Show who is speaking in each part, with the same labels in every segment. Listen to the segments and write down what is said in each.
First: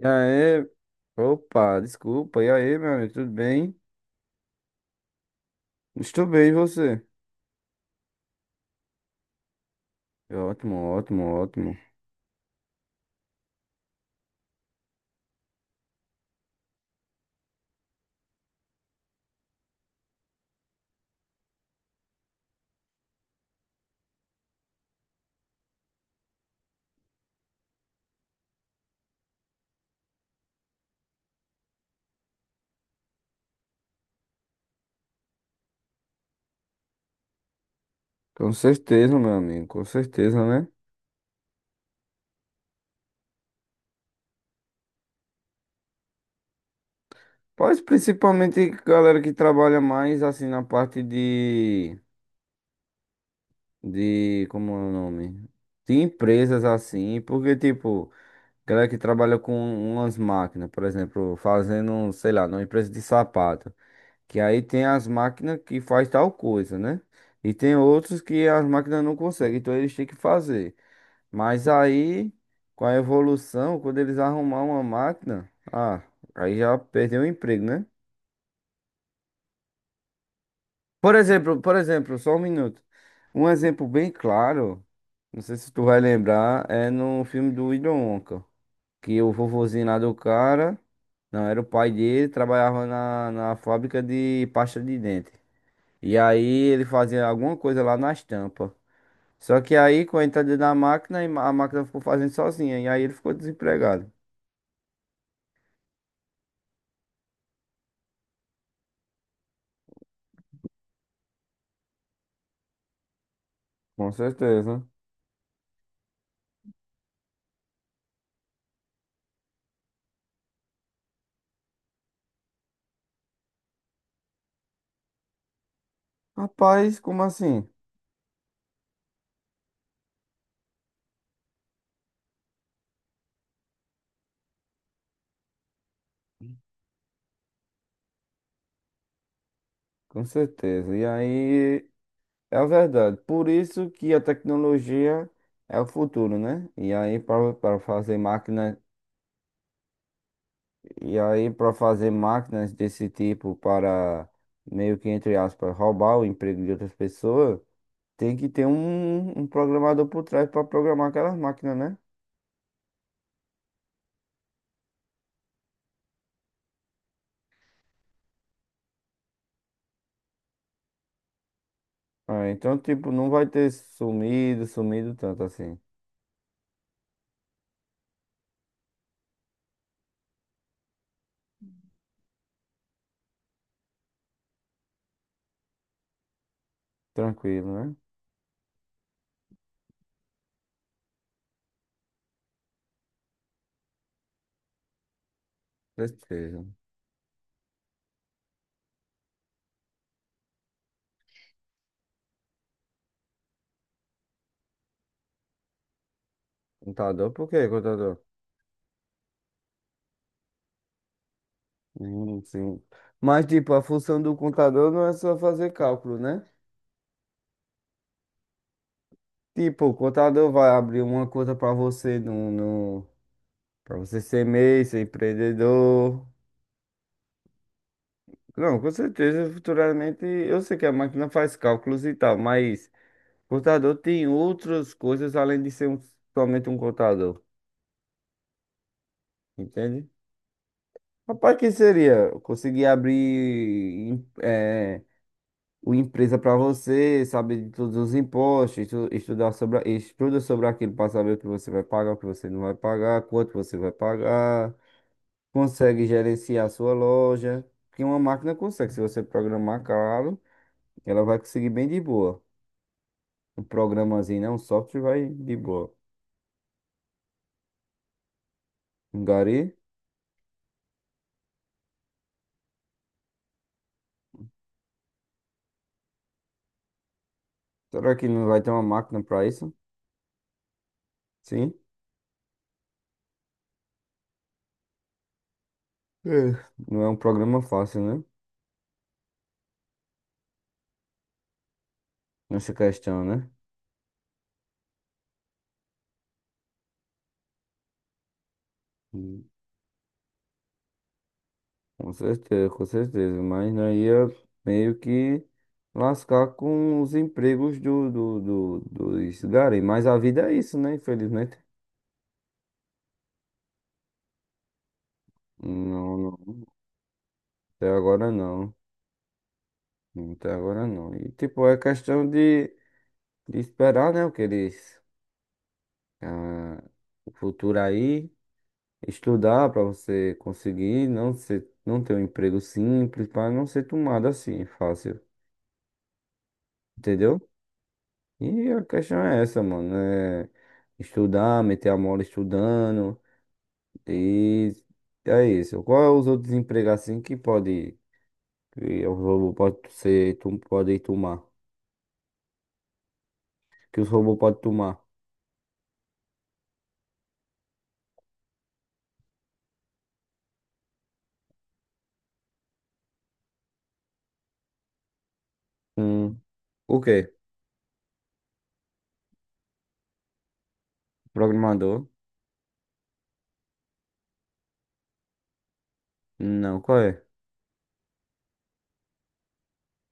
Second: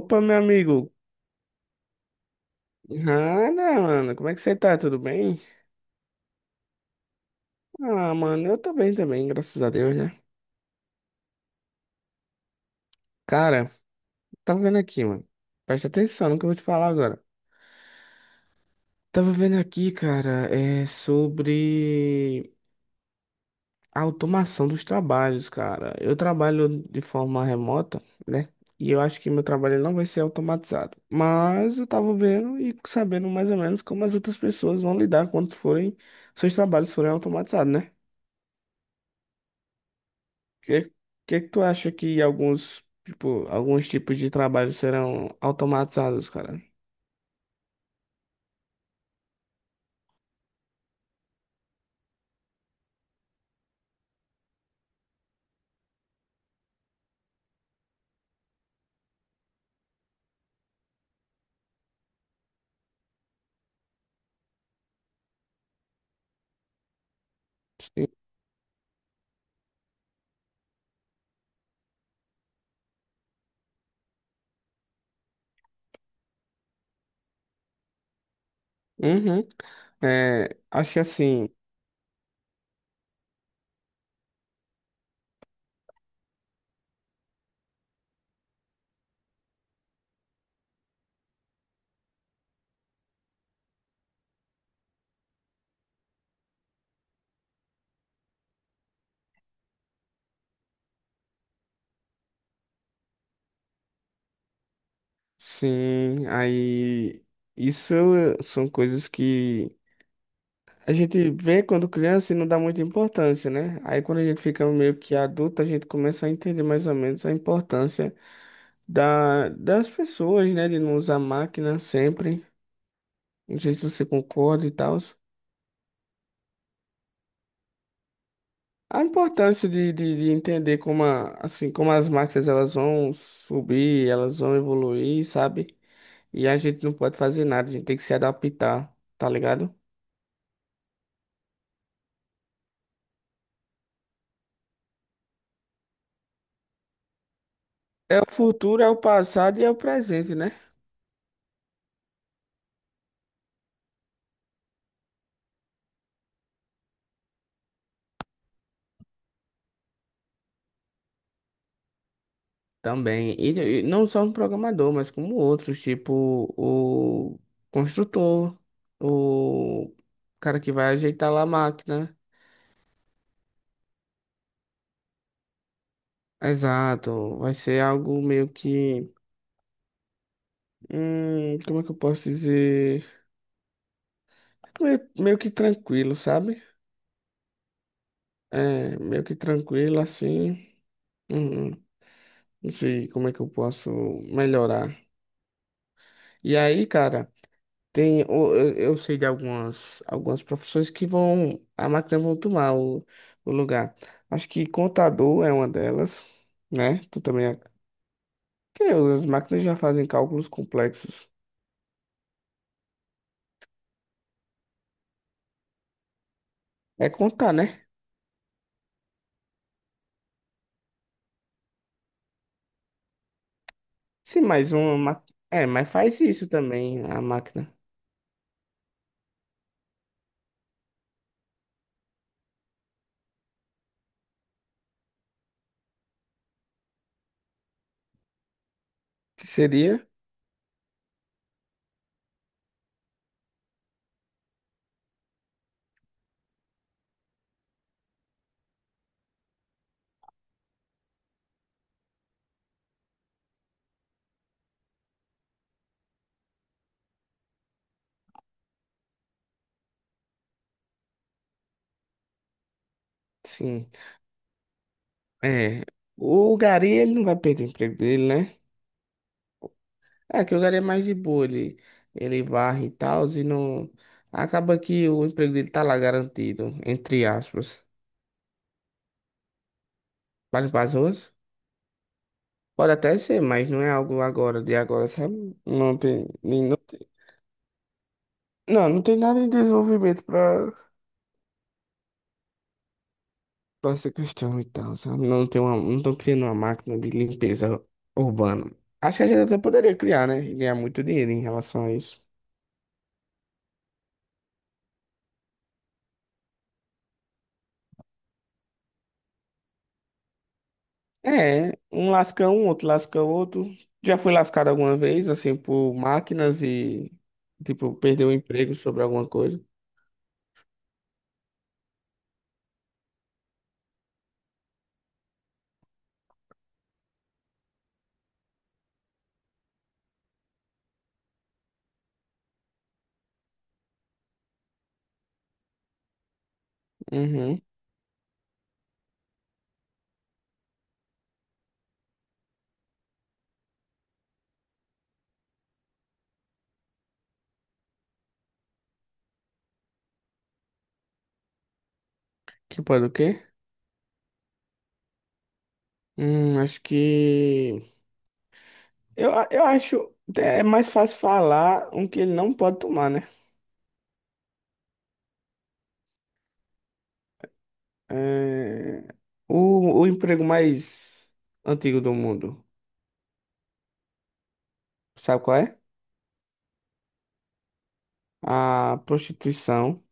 Speaker 1: E
Speaker 2: meu
Speaker 1: aí,
Speaker 2: amigo.
Speaker 1: opa, desculpa. E aí, meu amigo, tudo bem?
Speaker 2: Nada, mano. Como é que você tá? Tudo bem?
Speaker 1: Estou bem, e você?
Speaker 2: Ah, mano, eu tô bem também, graças a Deus, né?
Speaker 1: Ótimo, ótimo, ótimo.
Speaker 2: Cara, tava vendo aqui, mano. Presta atenção no que eu vou te falar agora. Tava vendo aqui, cara, é sobre a automação dos trabalhos, cara. Eu trabalho de forma remota, né? E eu acho que meu trabalho ele não vai ser automatizado. Mas eu tava vendo e sabendo mais ou menos como as outras pessoas vão lidar quando forem, seus trabalhos forem automatizados, né?
Speaker 1: Com certeza, meu amigo, com certeza, né?
Speaker 2: que, que que tu acha que alguns, tipo, alguns tipos de trabalho serão automatizados, cara?
Speaker 1: Pois principalmente galera que trabalha mais assim na parte de, como é o nome? De empresas assim, porque tipo, galera que trabalha com umas máquinas, por exemplo, fazendo, sei lá, numa empresa de sapato. Que aí tem as máquinas que faz tal coisa, né? E tem
Speaker 2: Sim.
Speaker 1: outros que as máquinas não conseguem, então eles têm que fazer. Mas aí, com a evolução, quando eles arrumar uma máquina, aí já perdeu o emprego, né?
Speaker 2: Uhum. É, acho que assim,
Speaker 1: Por exemplo, só um minuto. Um exemplo bem claro, não sei se tu vai lembrar, é no filme do Willy Wonka, que o vovozinho lá do cara, não, era o pai dele, trabalhava na, na fábrica de pasta de dente. E aí ele fazia alguma coisa lá na estampa. Só que aí, com a entrada da máquina, a máquina ficou fazendo sozinha. E aí ele ficou desempregado.
Speaker 2: sim, aí isso são coisas que a gente vê quando criança e não dá muita importância, né? Aí
Speaker 1: Com
Speaker 2: quando a gente fica
Speaker 1: certeza.
Speaker 2: meio que adulto, a gente começa a entender mais ou menos a importância das pessoas, né? De não usar máquina sempre. Não sei se você concorda e tal.
Speaker 1: Rapaz, como assim?
Speaker 2: A importância de entender como, assim, como as máquinas elas vão subir, elas vão evoluir, sabe? E a gente não pode fazer nada, a gente tem que se adaptar, tá ligado?
Speaker 1: Com certeza. E aí é verdade. Por isso que a tecnologia é o futuro, né? E aí para fazer
Speaker 2: É o
Speaker 1: máquina,
Speaker 2: futuro, é o passado e é o presente, né?
Speaker 1: e aí para fazer máquinas desse tipo para meio que entre aspas roubar o emprego de outras pessoas, tem que ter um programador por trás para programar aquelas máquinas, né?
Speaker 2: Também. E não só um programador, mas como outros, tipo o construtor, o cara que vai ajeitar lá a máquina.
Speaker 1: Ah, então, tipo, não vai ter sumido, sumido tanto assim.
Speaker 2: Exato. Vai ser algo meio que. Como é que eu posso dizer? Meio que tranquilo, sabe?
Speaker 1: Tranquilo, né?
Speaker 2: É, meio que tranquilo assim. Hum, não sei como é que eu posso melhorar. E
Speaker 1: Certeza.
Speaker 2: aí, cara, tem, eu sei de algumas, algumas profissões que vão, a máquina vão tomar o lugar. Acho que contador é uma delas, né? Tu
Speaker 1: Contador,
Speaker 2: também.
Speaker 1: por quê, contador?
Speaker 2: Que as máquinas já fazem cálculos complexos.
Speaker 1: Sim. Mas, tipo, a função do contador não é só fazer cálculo, né?
Speaker 2: É contar, né?
Speaker 1: Tipo, o contador vai abrir uma conta para você no, para você
Speaker 2: Sim,
Speaker 1: ser
Speaker 2: mais
Speaker 1: MEI,
Speaker 2: uma
Speaker 1: ser
Speaker 2: máquina. É, mas faz
Speaker 1: empreendedor.
Speaker 2: isso também a máquina.
Speaker 1: Não, com certeza, futuramente, eu sei que a máquina faz cálculos e tal, mas contador tem outras coisas além de ser somente um contador,
Speaker 2: Que seria?
Speaker 1: entende? Rapaz, que seria? Conseguir abrir em- eh, uma empresa para você, saber de todos os impostos, estudar sobre, estuda sobre aquilo para saber o que você vai pagar, o que você não vai pagar, quanto você vai pagar, consegue gerenciar a sua loja, porque uma máquina consegue, se você programar caro, ela vai conseguir bem de boa. Um
Speaker 2: Sim.
Speaker 1: programazinho, né? Um software vai de
Speaker 2: É,
Speaker 1: boa.
Speaker 2: o Gari, ele não vai perder o emprego dele, né?
Speaker 1: Um gari?
Speaker 2: É, que o Gari é mais de boa, ele varre e tal, e não... Acaba que o emprego dele tá lá garantido, entre aspas.
Speaker 1: Será que não vai ter uma máquina para isso?
Speaker 2: Para limpar as ruas?
Speaker 1: Sim.
Speaker 2: Pode até ser, mas não é algo agora, de agora, sabe? Não tem,
Speaker 1: É.
Speaker 2: nem- não
Speaker 1: Não
Speaker 2: tem,
Speaker 1: é um programa fácil, né?
Speaker 2: não, não tem nada em desenvolvimento pra,
Speaker 1: Nessa questão, né?
Speaker 2: pra essa questão e tal, sabe? Não estão criando uma máquina de limpeza urbana. Acho que a gente
Speaker 1: Hum.
Speaker 2: até poderia criar, né? E ganhar muito dinheiro em relação a
Speaker 1: Com
Speaker 2: isso.
Speaker 1: certeza, com certeza. Mas não ia meio que lascar com os empregos do, dos garim. Mas a vida é isso, né? Infelizmente.
Speaker 2: É, um lasca um, outro lasca outro. Já fui lascado alguma vez, assim, por
Speaker 1: Não,
Speaker 2: máquinas
Speaker 1: não.
Speaker 2: e,
Speaker 1: Até
Speaker 2: tipo, perdeu
Speaker 1: agora
Speaker 2: o
Speaker 1: não.
Speaker 2: emprego sobre alguma coisa.
Speaker 1: Até agora não. E tipo, é questão de esperar, né? O que eles. ah, o futuro aí. Estudar para você conseguir não ser, não ter um emprego simples, para não ser tomado assim fácil, entendeu?
Speaker 2: Uhum.
Speaker 1: E a questão é essa, mano, é estudar, meter a mola estudando e é isso. Qual é os outros empregos assim que pode que o robô pode ser, tu pode tomar,
Speaker 2: Que pode o quê?
Speaker 1: que os robôs podem tomar?
Speaker 2: Acho que. Eu acho. É mais fácil falar um que ele não pode tomar, né?
Speaker 1: Hum, o quê?
Speaker 2: É, o emprego mais antigo
Speaker 1: Programador?
Speaker 2: do mundo. Sabe qual é?
Speaker 1: Não, qual é?
Speaker 2: A prostituição.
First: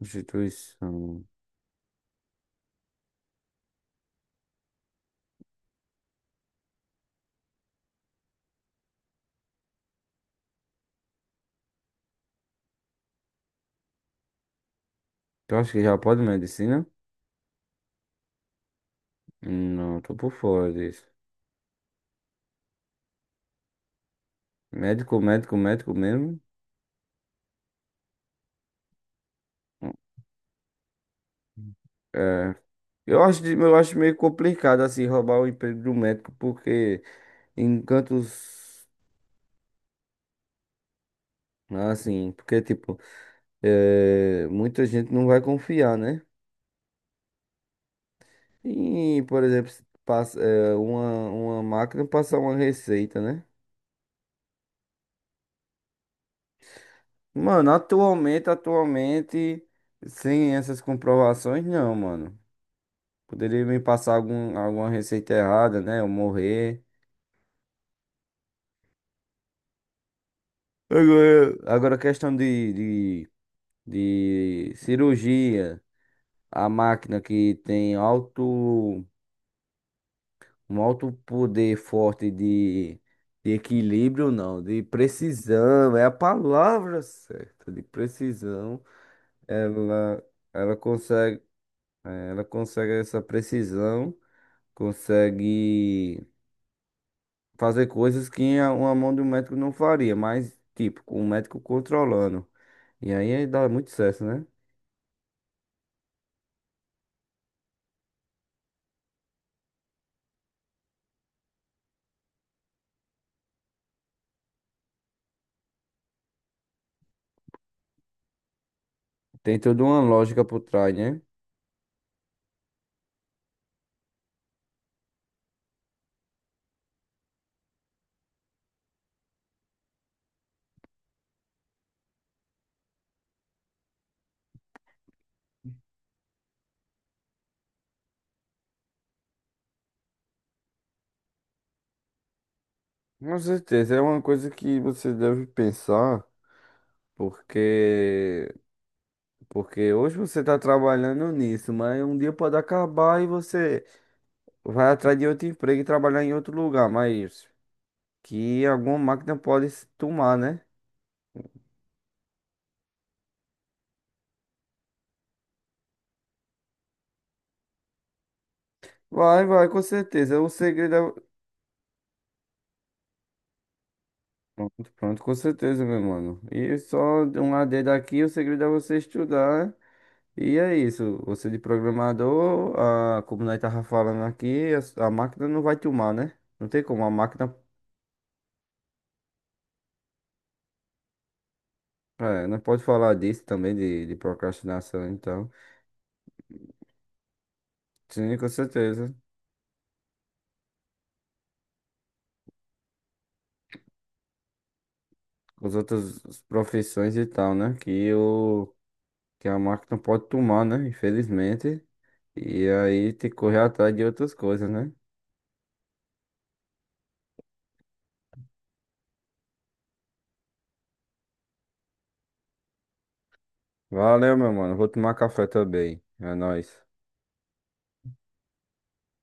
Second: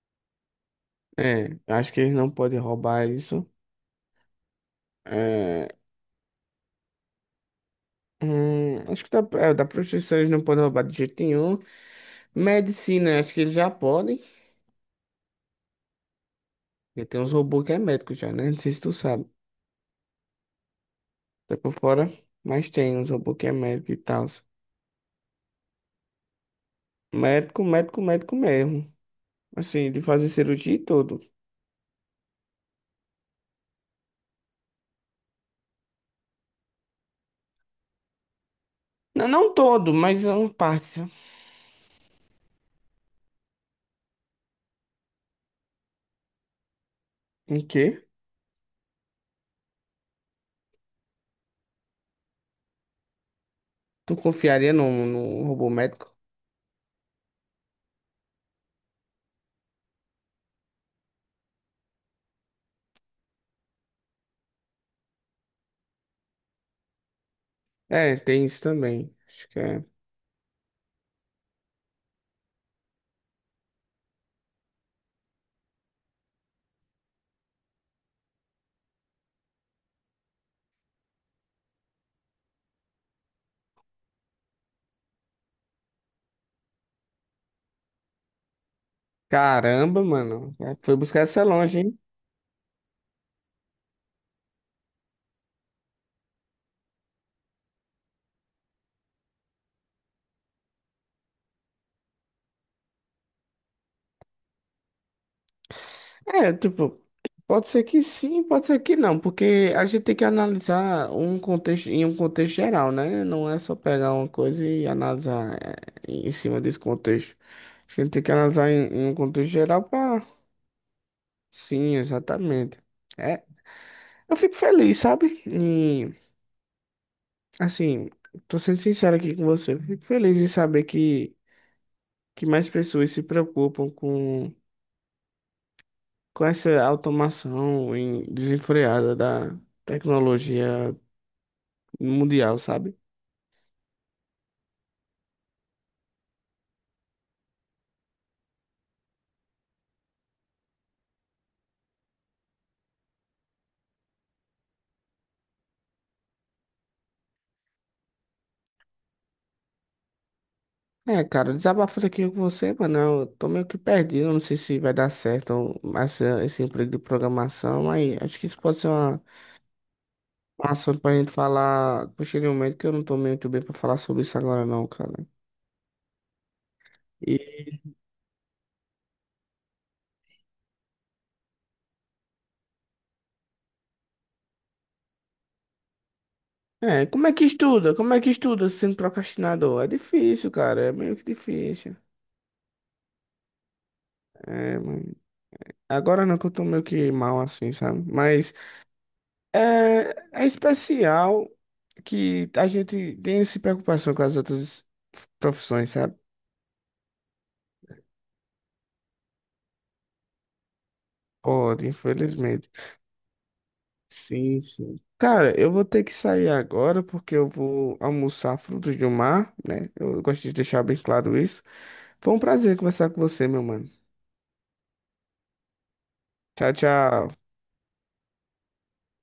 Speaker 1: Instituição.
Speaker 2: É, acho que eles não podem roubar isso. É, acho que da, é, da prostituição eles não podem roubar de jeito nenhum. Medicina, acho que eles já podem.
Speaker 1: Tu acha que já pode medicina?
Speaker 2: Porque tem uns robôs que é médico já, né? Não sei se tu sabe.
Speaker 1: Não, tô por fora disso.
Speaker 2: Tá por fora, mas tem uns robôs que é médico e tal.
Speaker 1: Médico, médico, médico mesmo.
Speaker 2: Médico, médico, médico mesmo. Assim, de fazer cirurgia e tudo.
Speaker 1: É, eu acho, eu acho meio complicado assim roubar o emprego do médico, porque em cantos
Speaker 2: Não, não todo, mas é uma parte, sabe?
Speaker 1: assim, porque tipo, é, muita gente não vai confiar, né?
Speaker 2: Em quê?
Speaker 1: E, por exemplo, se passa, é, uma máquina passar uma receita, né?
Speaker 2: Tu confiaria num, num robô médico?
Speaker 1: Mano, atualmente, atualmente, sem essas comprovações, não, mano. Poderia me passar algum, alguma receita errada, né? Eu morrer.
Speaker 2: É, tem isso também. Acho que é.
Speaker 1: Agora, agora questão de, de cirurgia, a máquina que tem alto, um alto poder forte de equilíbrio, não, de precisão, é a palavra certa, de precisão.
Speaker 2: Caramba,
Speaker 1: Ela,
Speaker 2: mano.
Speaker 1: ela
Speaker 2: É, foi buscar
Speaker 1: consegue,
Speaker 2: essa longe, hein?
Speaker 1: ela consegue essa precisão, consegue fazer coisas que uma mão do médico não faria, mas tipo, com o médico controlando. E aí dá muito certo, né?
Speaker 2: É, tipo, pode ser que sim, pode ser que não, porque a gente tem que analisar um contexto em um contexto geral, né? Não é só pegar uma coisa e analisar em cima desse contexto. A gente tem que analisar em, em um contexto
Speaker 1: Tem toda
Speaker 2: geral
Speaker 1: uma
Speaker 2: para.
Speaker 1: lógica por trás, né?
Speaker 2: Sim, exatamente. É, eu fico feliz, sabe? E, assim, tô sendo sincero aqui com você. Eu fico feliz em saber que mais pessoas se preocupam com essa automação desenfreada da tecnologia no Mundial, sabe?
Speaker 1: Com certeza, é uma coisa que você deve pensar, porque porque hoje você está trabalhando nisso, mas um dia pode acabar e você vai atrás de outro emprego e trabalhar em outro lugar, mas que alguma máquina pode se tomar, né?
Speaker 2: É, cara, desabafo aqui com você, mano. Eu tô meio que perdido, não sei se vai dar certo essa, esse emprego de programação, mas acho que isso pode ser uma,
Speaker 1: Vai, vai, com certeza. O
Speaker 2: um
Speaker 1: segredo
Speaker 2: assunto pra
Speaker 1: é...
Speaker 2: gente falar posteriormente, que eu não tô muito bem pra falar sobre isso agora
Speaker 1: Pronto,
Speaker 2: não, cara.
Speaker 1: pronto, com certeza, meu mano. E só de
Speaker 2: E,
Speaker 1: um AD daqui, o segredo é você estudar, né? E é isso, você de programador, a, como nós tava falando aqui, a máquina não vai te humar, né? Não tem como,
Speaker 2: é,
Speaker 1: a
Speaker 2: como é que
Speaker 1: máquina,
Speaker 2: estuda? Como é que estuda sendo procrastinador? É difícil, cara, é meio que difícil.
Speaker 1: é, nós pode falar disso também, de
Speaker 2: É,
Speaker 1: procrastinação
Speaker 2: mano.
Speaker 1: e tal.
Speaker 2: Agora não que eu tô meio que mal assim, sabe?
Speaker 1: Sim, com
Speaker 2: Mas
Speaker 1: certeza,
Speaker 2: é, é especial que a gente tem essa preocupação com as outras
Speaker 1: com as
Speaker 2: profissões, sabe?
Speaker 1: outras profissões e tal, né? Que, o, que a máquina pode tomar, né? Infelizmente,
Speaker 2: Pode,
Speaker 1: e
Speaker 2: infelizmente.
Speaker 1: aí tem que correr atrás de outras
Speaker 2: Sim,
Speaker 1: coisas, né?
Speaker 2: sim. Cara, eu vou ter que sair agora porque eu vou almoçar frutos do mar, né? Eu gosto de deixar bem claro isso. Foi um prazer conversar com você, meu mano.
Speaker 1: Valeu, meu mano, vou tomar café também, é
Speaker 2: Tchau,
Speaker 1: nóis.
Speaker 2: tchau.